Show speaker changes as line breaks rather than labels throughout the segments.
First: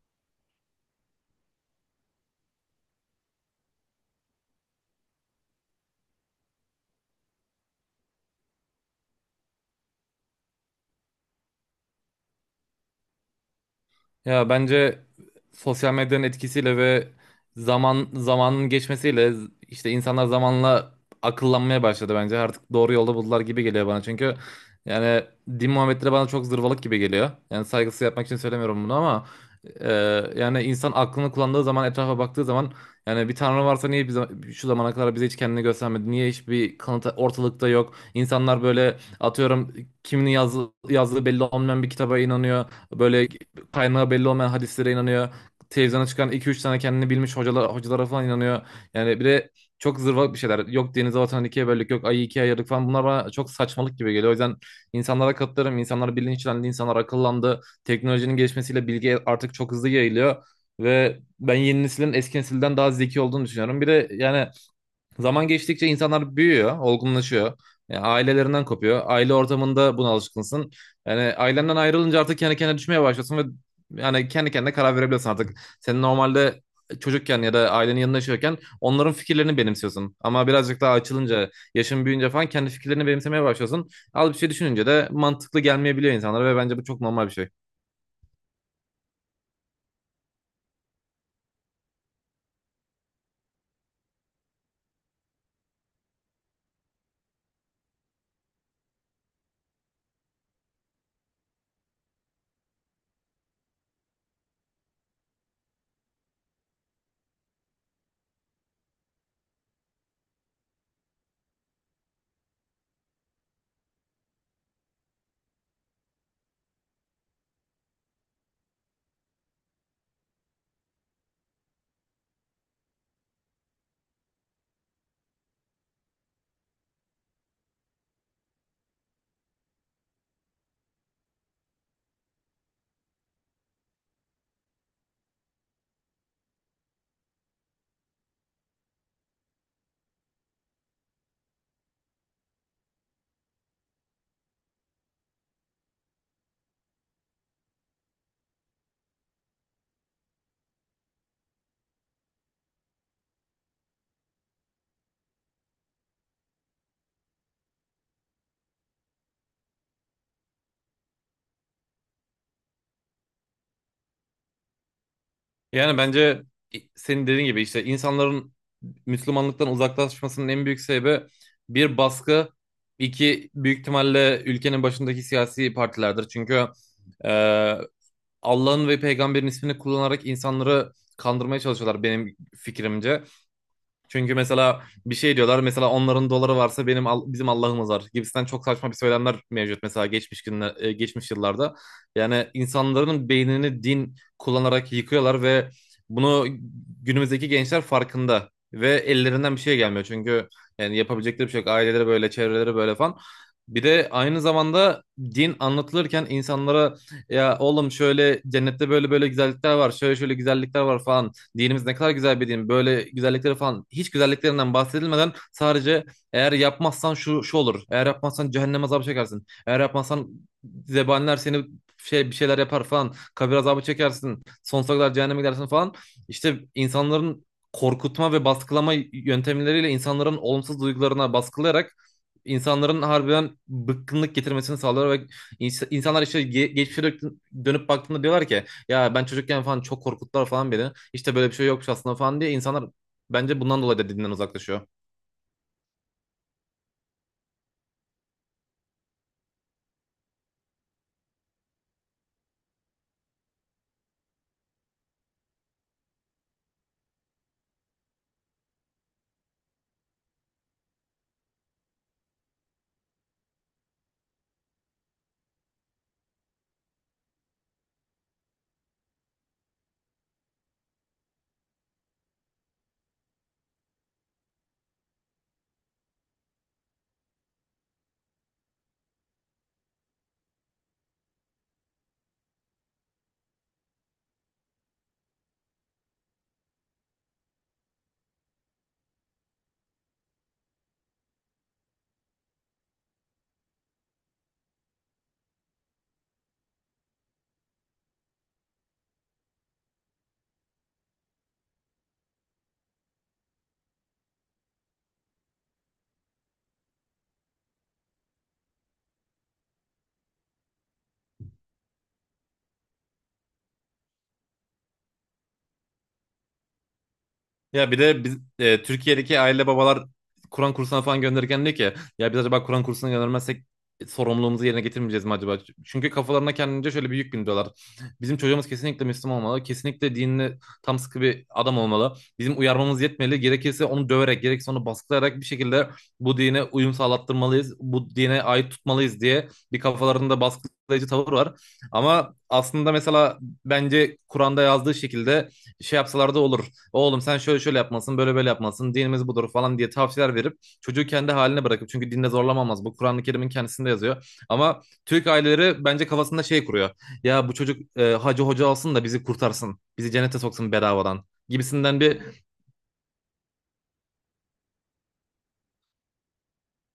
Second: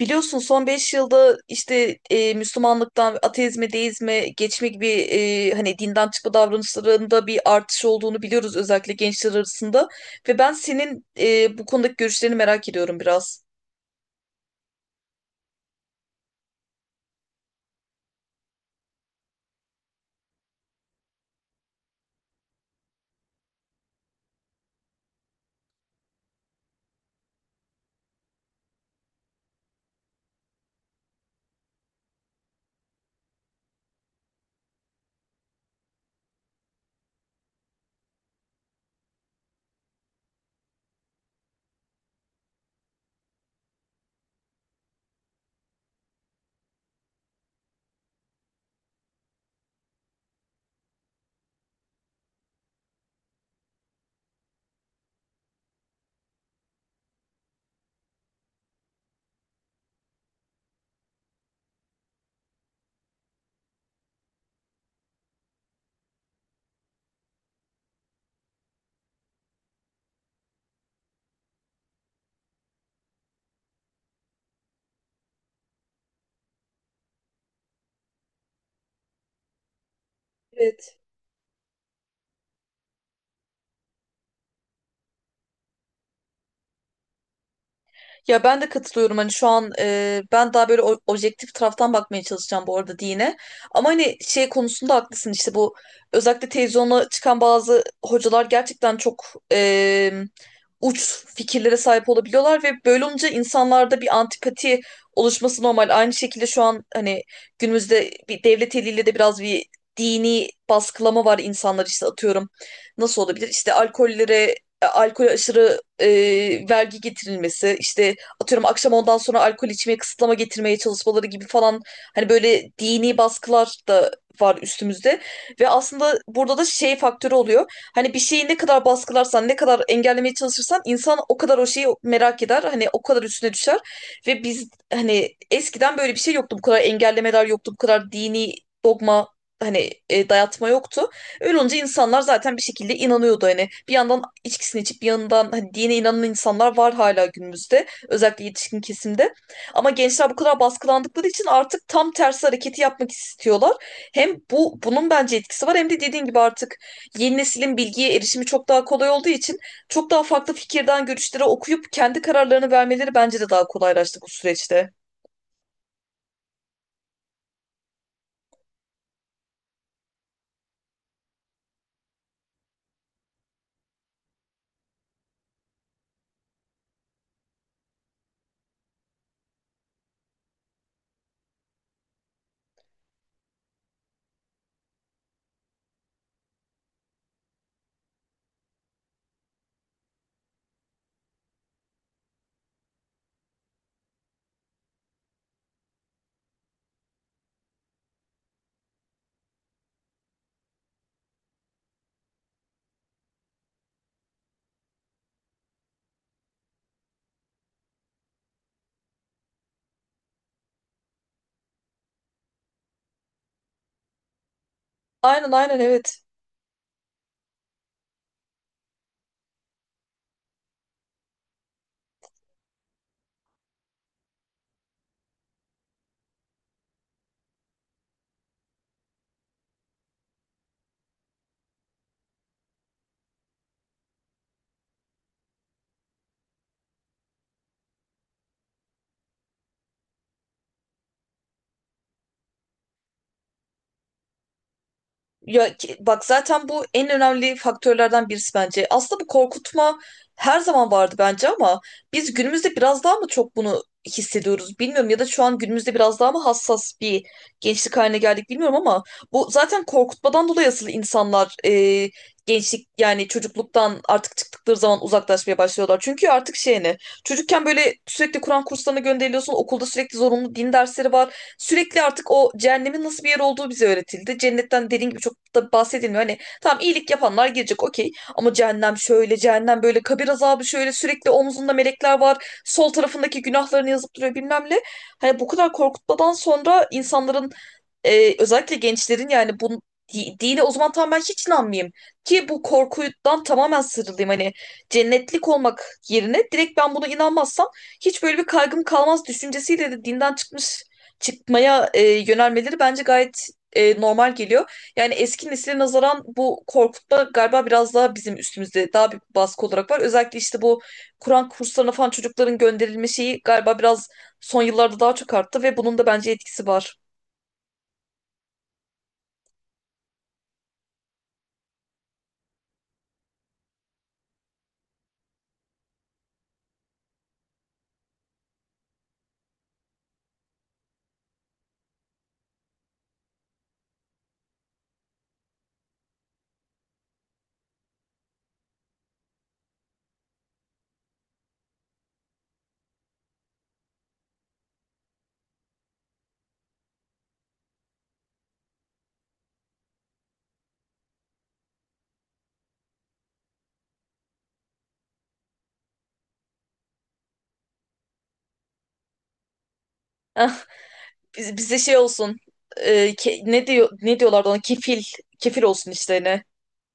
Biliyorsun son 5 yılda işte Müslümanlıktan ateizme, deizme geçme gibi hani dinden çıkma davranışlarında bir artış olduğunu biliyoruz, özellikle gençler arasında. Ve ben senin bu konudaki görüşlerini merak ediyorum biraz.
Ya bence sosyal medyanın etkisiyle ve zamanın geçmesiyle işte insanlar zamanla akıllanmaya başladı bence. Artık doğru yolda buldular gibi geliyor bana. Çünkü yani din muhabbetleri bana çok zırvalık gibi geliyor. Yani saygısız yapmak için söylemiyorum bunu ama e, yani insan aklını kullandığı zaman etrafa baktığı zaman yani bir tanrı varsa niye bize, şu zamana kadar bize hiç kendini göstermedi? Niye hiçbir kanıt ortalıkta yok? İnsanlar böyle atıyorum yazdığı belli olmayan bir kitaba inanıyor. Böyle kaynağı belli olmayan hadislere inanıyor. Televizyona çıkan iki üç tane kendini bilmiş hocalara falan inanıyor. Yani bir de çok zırvalık bir şeyler. Yok denize vatanı ikiye böldük, yok ayı ikiye ayırdık falan. Bunlar bana çok saçmalık gibi geliyor. O yüzden insanlara katılırım. İnsanlar bilinçlendi, insanlar akıllandı. Teknolojinin gelişmesiyle bilgi artık çok hızlı yayılıyor. Ve ben yeni neslin eski nesilden daha zeki olduğunu düşünüyorum. Bir de yani zaman geçtikçe insanlar büyüyor, olgunlaşıyor. Yani ailelerinden kopuyor. Aile ortamında buna alışkınsın. Yani ailenden ayrılınca artık kendi kendine düşmeye başlasın ve yani kendi kendine karar verebilirsin artık. Senin normalde çocukken ya da ailenin yanında yaşıyorken onların fikirlerini benimsiyorsun. Ama birazcık daha
Evet.
açılınca, yaşın büyüyünce falan kendi fikirlerini benimsemeye başlıyorsun. Al bir şey düşününce de mantıklı gelmeyebiliyor insanlara ve bence bu çok normal bir şey.
Ya ben de katılıyorum, hani şu an ben daha böyle objektif taraftan bakmaya çalışacağım bu arada dine. Ama hani şey konusunda haklısın, işte bu özellikle televizyona çıkan bazı hocalar gerçekten çok e, uç fikirlere sahip olabiliyorlar ve böyle olunca insanlarda bir antipati oluşması normal. Aynı şekilde şu an hani günümüzde bir devlet eliyle de biraz bir dini baskılama var, insanlar işte atıyorum. Nasıl olabilir? İşte alkollere alkol aşırı vergi getirilmesi, işte atıyorum akşam ondan sonra alkol içmeye kısıtlama getirmeye çalışmaları gibi falan, hani böyle dini baskılar da var üstümüzde ve aslında burada da şey faktörü oluyor. Hani bir şeyi ne kadar baskılarsan, ne kadar engellemeye çalışırsan insan o kadar o şeyi merak eder. Hani o kadar üstüne düşer ve biz hani eskiden böyle bir şey yoktu. Bu kadar engellemeler yoktu. Bu kadar dini dogma, hani dayatma yoktu. Öyle olunca insanlar zaten bir şekilde inanıyordu hani. Bir yandan içkisini içip bir yandan hani dine inanan insanlar var hala günümüzde. Özellikle yetişkin kesimde. Ama gençler bu kadar baskılandıkları için artık tam tersi hareketi yapmak istiyorlar. Hem bunun bence etkisi var, hem de dediğin gibi artık yeni neslin bilgiye erişimi çok daha kolay olduğu için çok daha farklı fikirden görüşlere okuyup kendi kararlarını vermeleri bence de daha kolaylaştı bu süreçte.
Yani bence senin dediğin gibi işte insanların Müslümanlıktan uzaklaşmasının en büyük sebebi bir baskı, iki büyük ihtimalle ülkenin başındaki siyasi partilerdir. Çünkü e, Allah'ın ve peygamberin ismini kullanarak insanları kandırmaya çalışıyorlar benim fikrimce. Çünkü mesela bir şey diyorlar, mesela onların doları varsa bizim Allah'ımız var gibisinden çok saçma bir söylemler mevcut mesela geçmiş yıllarda. Yani insanların beynini din kullanarak yıkıyorlar ve bunu günümüzdeki gençler farkında ve ellerinden bir şey gelmiyor. Çünkü yani yapabilecekleri bir şey yok. Aileleri böyle, çevreleri böyle falan. Bir de aynı zamanda din anlatılırken insanlara ya oğlum şöyle cennette böyle böyle güzellikler var, şöyle şöyle güzellikler var falan, dinimiz ne kadar güzel bir din. Böyle güzellikleri falan hiç güzelliklerinden bahsedilmeden
Aynen, aynen,
sadece
evet.
eğer yapmazsan şu şu olur. Eğer yapmazsan cehennem azabı çekersin. Eğer yapmazsan zebaniler seni şey bir şeyler yapar falan. Kabir azabı çekersin. Sonsuza kadar cehenneme gidersin falan. İşte insanların korkutma ve baskılama yöntemleriyle insanların olumsuz duygularına baskılayarak insanların harbiden bıkkınlık getirmesini sağlıyor ve insanlar işte geçmişe dönüp baktığında diyorlar ki ya ben çocukken falan çok korkuttular falan beni. İşte böyle bir şey yokmuş aslında falan diye insanlar bence bundan dolayı da dinden uzaklaşıyor.
Ya bak zaten bu en önemli faktörlerden birisi bence. Aslında bu korkutma her zaman vardı bence ama biz günümüzde biraz daha mı çok bunu hissediyoruz bilmiyorum, ya da şu an günümüzde biraz daha mı hassas bir gençlik haline geldik bilmiyorum ama bu zaten korkutmadan dolayı asıl insanlar, gençlik yani çocukluktan artık çıktıkları zaman uzaklaşmaya başlıyorlar. Çünkü artık şey ne, çocukken böyle sürekli Kur'an kurslarına gönderiliyorsun, okulda sürekli zorunlu din dersleri var. Sürekli artık o cehennemin nasıl bir yer olduğu bize öğretildi. Cennetten dediğin gibi çok da bahsedilmiyor. Hani tamam, iyilik yapanlar girecek, okey. Ama cehennem şöyle, cehennem böyle, kabir azabı şöyle, sürekli omzunda melekler var. Sol tarafındaki günahlarını yazıp duruyor bilmem ne. Hani bu kadar korkutmadan sonra insanların, özellikle gençlerin yani bu dine o zaman tam ben hiç inanmayayım. Ki bu korkudan tamamen sıyrılayım. Hani cennetlik olmak yerine direkt ben buna inanmazsam hiç böyle bir kaygım kalmaz düşüncesiyle de dinden çıkmaya yönelmeleri bence gayet normal geliyor. Yani eski nesile nazaran bu korkutma galiba biraz daha bizim üstümüzde daha bir baskı olarak var. Özellikle işte bu Kur'an kurslarına falan çocukların gönderilme şeyi galiba biraz son yıllarda daha çok arttı ve bunun da bence etkisi var.
Ya bir de Türkiye'deki aile babalar Kur'an kursuna falan gönderirken diyor ki ya biz acaba Kur'an kursuna göndermezsek sorumluluğumuzu yerine getirmeyeceğiz mi acaba? Çünkü kafalarına kendince şöyle bir yük bindiriyorlar. Bizim çocuğumuz kesinlikle Müslüman olmalı. Kesinlikle dinine tam sıkı bir adam olmalı. Bizim uyarmamız yetmeli. Gerekirse onu döverek, gerekirse onu baskılayarak bir şekilde bu dine uyum sağlattırmalıyız. Bu dine ait tutmalıyız diye bir kafalarında baskılayıcı tavır var. Ama aslında mesela bence Kur'an'da yazdığı şekilde şey yapsalar da olur. Oğlum sen şöyle şöyle yapmasın, böyle böyle yapmasın, dinimiz budur falan diye tavsiyeler verip çocuğu kendi haline bırakıp, çünkü dinde zorlamamaz. Bu Kur'an-ı Kerim'in kendisinde yazıyor. Ama Türk aileleri bence kafasında şey kuruyor. Ya bu çocuk hacı hoca alsın da bizi kurtarsın. Bizi cennete
Ah,
soksun bedavadan
bize şey
gibisinden bir.
olsun. Ne diyor, ne diyorlardı ona? Kefil. Kefil olsun işlerine.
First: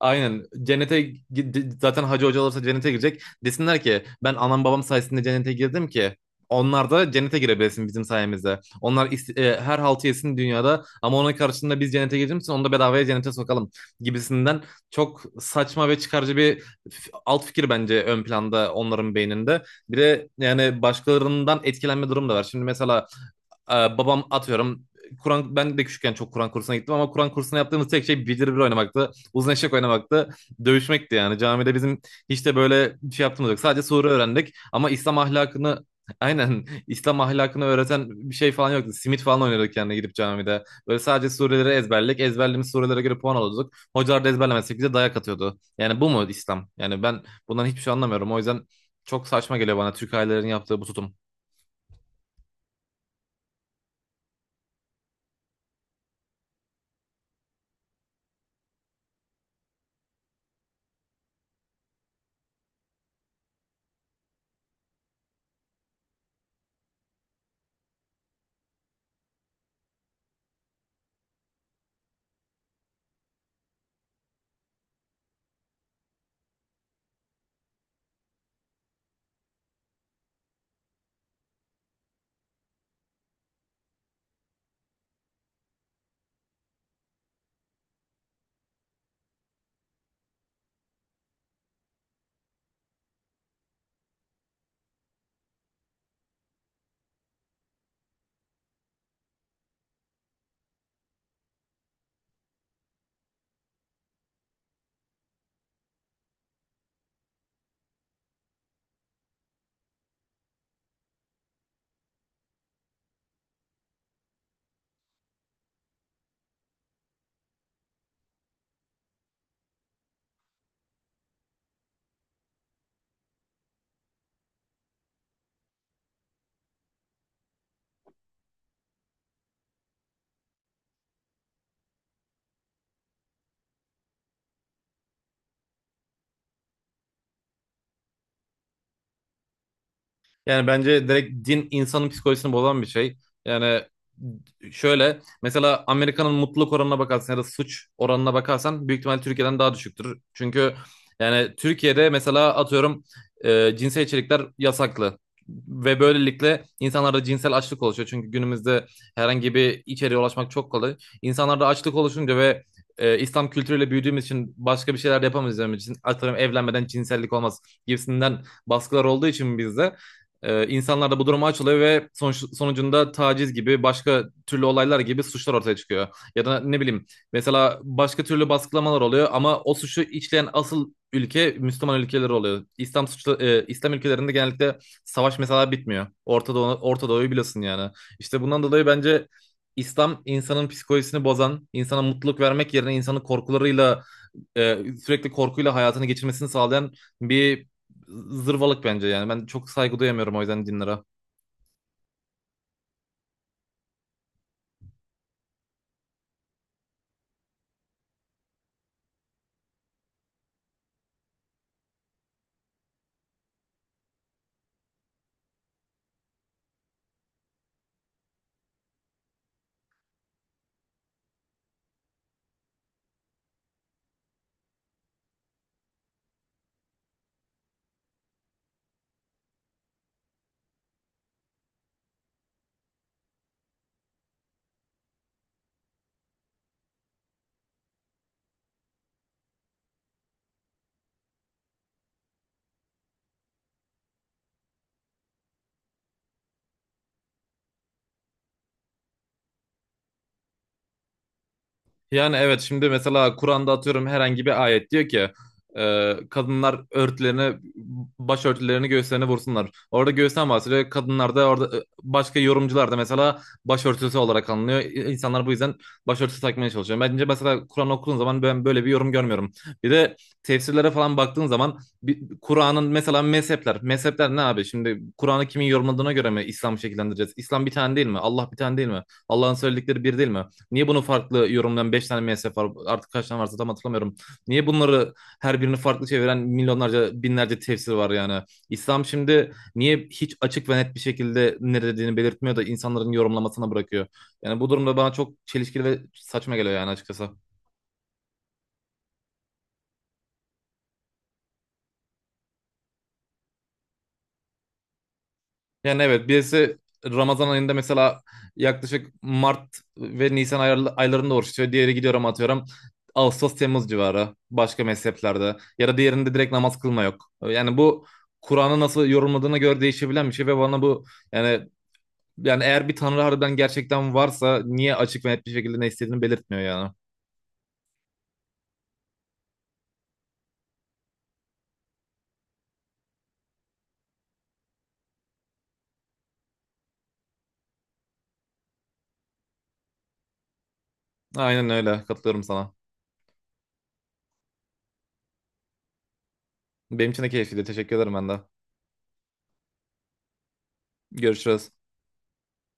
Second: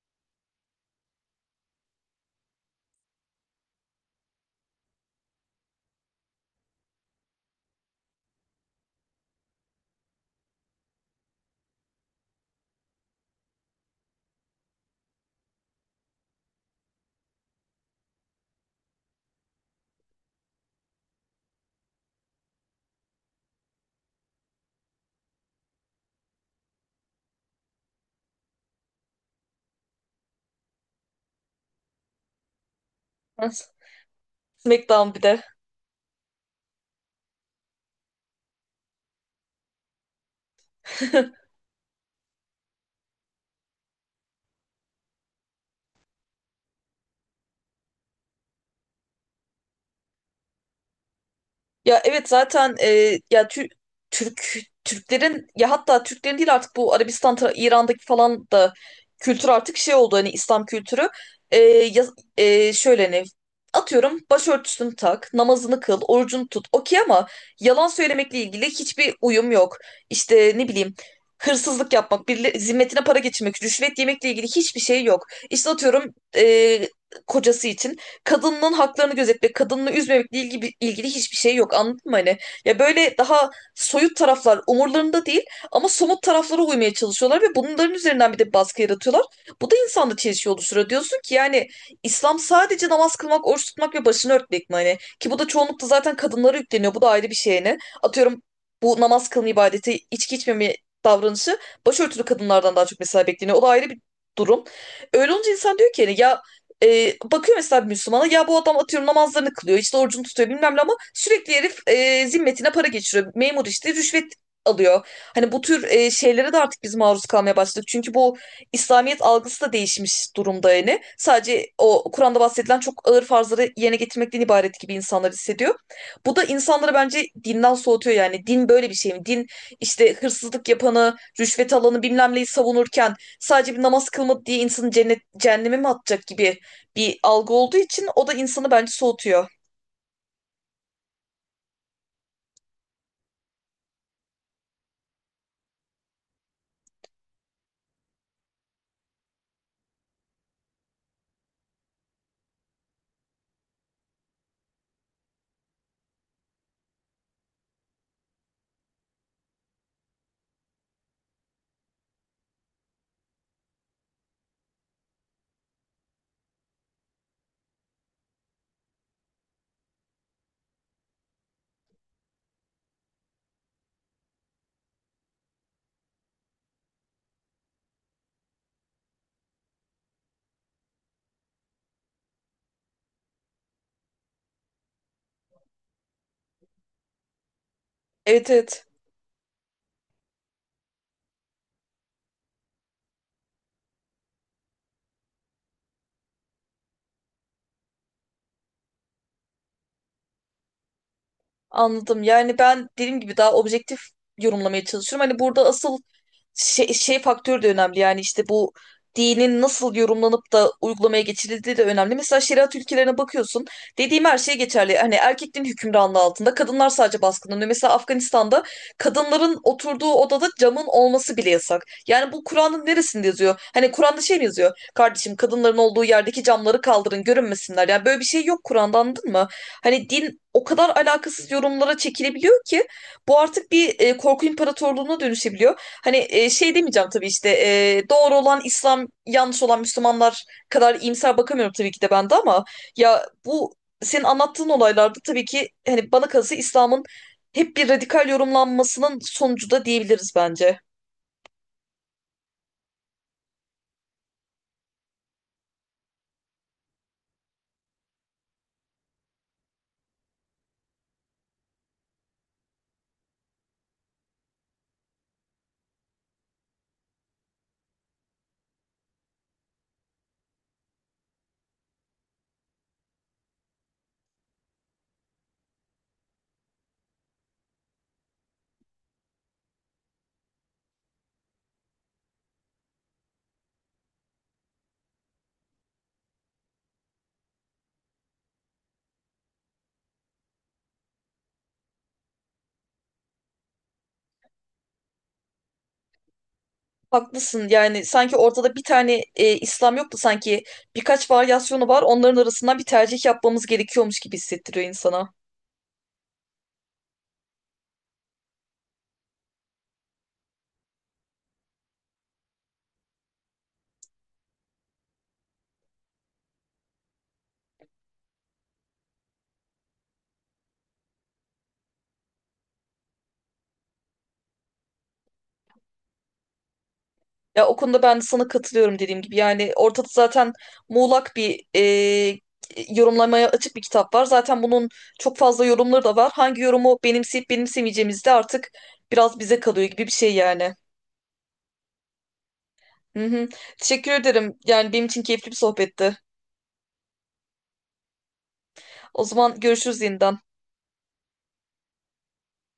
Aynen. Cennete zaten hacı hoca olursa cennete girecek. Desinler ki ben anam babam sayesinde cennete girdim ki onlar da cennete girebilsin bizim sayemizde. Onlar her haltı yesin dünyada ama onun karşılığında biz cennete girdiğimiz için onu da bedavaya cennete sokalım gibisinden çok saçma ve çıkarcı bir alt fikir bence ön planda onların beyninde. Bir de yani başkalarından etkilenme durum da var. Şimdi mesela e, babam atıyorum ben de küçükken çok Kur'an kursuna gittim ama Kur'an kursuna yaptığımız tek şey bildir bir oynamaktı. Uzun eşek oynamaktı. Dövüşmekti yani. Camide bizim hiç de böyle bir şey
Ah,
yaptığımız yok. Sadece sure öğrendik ama
Smackdown
İslam
bir de.
ahlakını aynen İslam ahlakını öğreten bir şey falan yoktu. Simit falan oynuyorduk yani gidip camide. Böyle sadece sureleri ezberledik. Ezberlediğimiz surelere göre puan alıyorduk. Hocalar da ezberlemezsek bize dayak atıyordu. Yani bu mu İslam? Yani ben bundan hiçbir şey anlamıyorum. O yüzden çok saçma geliyor bana Türk ailelerin yaptığı bu tutum.
Ya evet zaten ya Türk Türklerin, ya hatta Türklerin değil artık, bu Arabistan İran'daki falan da kültür artık şey oldu, hani İslam kültürü. E, ya- Şöyle hani atıyorum, başörtüsünü tak, namazını kıl, orucunu tut. Okey ama yalan söylemekle ilgili hiçbir uyum yok. İşte ne bileyim, hırsızlık yapmak, zimmetine para geçirmek, rüşvet yemekle ilgili hiçbir şey yok. İşte atıyorum kocası için kadının haklarını gözetmek, kadını üzmemekle ilgili hiçbir şey yok. Anladın mı hani? Ya böyle daha soyut taraflar umurlarında değil ama somut taraflara uymaya çalışıyorlar ve bunların üzerinden bir de baskı yaratıyorlar. Bu da insanda çelişki oluşturuyor. Diyorsun ki yani İslam sadece namaz kılmak, oruç tutmak ve başını örtmek mi hani? Ki bu da çoğunlukla zaten kadınlara yükleniyor. Bu da ayrı bir şey hani. Atıyorum bu namaz kılma ibadeti, içki içmeme davranışı başörtülü kadınlardan daha çok mesela bekleniyor. O da ayrı bir durum. Öyle olunca insan diyor ki yani ya, bakıyor mesela bir Müslümana, ya bu adam atıyorum namazlarını kılıyor, işte orucunu tutuyor, bilmem ne, ama sürekli herif zimmetine para geçiriyor. Memur, işte rüşvet alıyor. Hani bu tür şeylere de artık biz maruz kalmaya başladık. Çünkü bu İslamiyet algısı da değişmiş durumda yani. Sadece o Kur'an'da bahsedilen çok ağır farzları yerine getirmekten ibaret gibi insanlar hissediyor. Bu da insanları bence dinden soğutuyor yani. Din böyle bir şey mi? Din işte hırsızlık yapanı, rüşvet alanı, bilmem neyi savunurken sadece bir namaz kılmadı diye insanı cennet, cehenneme mi atacak gibi bir algı olduğu için, o da insanı bence soğutuyor.
Yani bence direkt din insanın psikolojisini bozan bir şey. Yani şöyle mesela Amerika'nın mutluluk oranına bakarsan ya da suç oranına bakarsan büyük ihtimal Türkiye'den daha düşüktür. Çünkü yani Türkiye'de mesela atıyorum cinsel içerikler yasaklı. Ve böylelikle insanlarda cinsel açlık oluşuyor. Çünkü günümüzde herhangi bir içeriğe ulaşmak çok kolay. İnsanlarda açlık oluşunca ve İslam kültürüyle büyüdüğümüz için başka bir şeyler yapamayacağımız için atıyorum evlenmeden cinsellik olmaz gibisinden baskılar olduğu için bizde insanlar da bu duruma açılıyor ve sonucunda taciz gibi başka türlü olaylar gibi suçlar ortaya çıkıyor. Ya da ne bileyim mesela başka türlü baskılamalar oluyor ama o suçu işleyen asıl ülke Müslüman ülkeleri oluyor. İslam suçlu, İslam ülkelerinde genellikle savaş mesela bitmiyor. Orta Doğu, Orta Doğu'yu biliyorsun yani. İşte
Evet,
bundan
evet.
dolayı bence İslam insanın psikolojisini bozan, insana mutluluk vermek yerine insanı korkularıyla e, sürekli korkuyla hayatını geçirmesini sağlayan bir zırvalık bence yani. Ben çok saygı duyamıyorum o yüzden dinlere.
Anladım. Yani ben dediğim gibi daha objektif yorumlamaya çalışıyorum. Hani burada asıl şey faktörü de önemli. Yani işte bu dinin nasıl yorumlanıp da uygulamaya geçirildiği de önemli. Mesela şeriat ülkelerine bakıyorsun. Dediğim her şey geçerli. Hani erkeklerin hükümranlığı altında. Kadınlar sadece baskınlanıyor. Mesela Afganistan'da kadınların oturduğu odada camın olması bile yasak. Yani bu Kur'an'ın neresinde yazıyor? Hani Kur'an'da şey mi yazıyor? Kardeşim, kadınların olduğu yerdeki camları kaldırın, görünmesinler. Yani böyle bir şey yok Kur'an'da, anladın mı? Hani din o kadar alakasız yorumlara çekilebiliyor ki bu artık bir korku imparatorluğuna dönüşebiliyor. Hani şey demeyeceğim tabii, işte doğru olan İslam, yanlış olan Müslümanlar kadar iyimser bakamıyorum tabii ki de ben de ama, ya bu senin anlattığın olaylarda tabii ki hani bana kalırsa İslam'ın hep bir radikal yorumlanmasının sonucu da diyebiliriz bence.
Yani evet, şimdi mesela Kur'an'da atıyorum herhangi bir ayet diyor ki kadınlar başörtülerini göğüslerine vursunlar. Orada göğüsten bahsediyor. Kadınlar da orada başka yorumcular da mesela başörtüsü olarak anlıyor. İnsanlar bu yüzden başörtüsü takmaya çalışıyor. Bence mesela Kur'an okuduğun zaman ben böyle bir yorum görmüyorum. Bir de tefsirlere falan baktığın zaman Kur'an'ın mesela mezhepler. Mezhepler ne abi? Şimdi Kur'an'ı kimin yorumladığına göre mi İslam'ı şekillendireceğiz? İslam bir tane değil mi? Allah bir tane değil mi? Allah'ın söyledikleri bir değil mi? Niye bunu farklı yorumlayan 5 tane MSF var artık kaç tane varsa tam hatırlamıyorum. Niye bunları her birini farklı çeviren milyonlarca binlerce tefsir var yani. İslam şimdi niye hiç açık ve net bir şekilde ne dediğini belirtmiyor da insanların yorumlamasına bırakıyor. Yani bu durumda bana çok çelişkili ve saçma geliyor yani açıkçası.
Haklısın, yani sanki ortada bir tane İslam yok da sanki birkaç varyasyonu var, onların arasından bir tercih yapmamız gerekiyormuş gibi hissettiriyor insana.
Yani evet birisi Ramazan ayında mesela yaklaşık Mart ve Nisan aylarında oruç tutuyor. Diğeri gidiyor ama atıyorum Ağustos Temmuz civarı başka mezheplerde ya da diğerinde direkt namaz kılma yok. Yani bu Kur'an'ı nasıl yorumladığına göre değişebilen bir şey ve bana bu yani eğer bir tanrı harbiden gerçekten varsa niye açık ve net bir şekilde ne istediğini belirtmiyor yani.
Ya o konuda ben de sana katılıyorum, dediğim gibi yani ortada zaten muğlak bir yorumlamaya açık bir kitap var. Zaten bunun çok fazla yorumları da var. Hangi yorumu benimseyip benimsemeyeceğimiz de artık biraz bize kalıyor gibi bir şey yani.
Aynen öyle, katılıyorum sana.
Hı hı. Teşekkür ederim, yani benim için keyifli bir sohbetti.
Benim için de keyifliydi. Teşekkür ederim ben de.
O zaman görüşürüz yeniden.
Görüşürüz.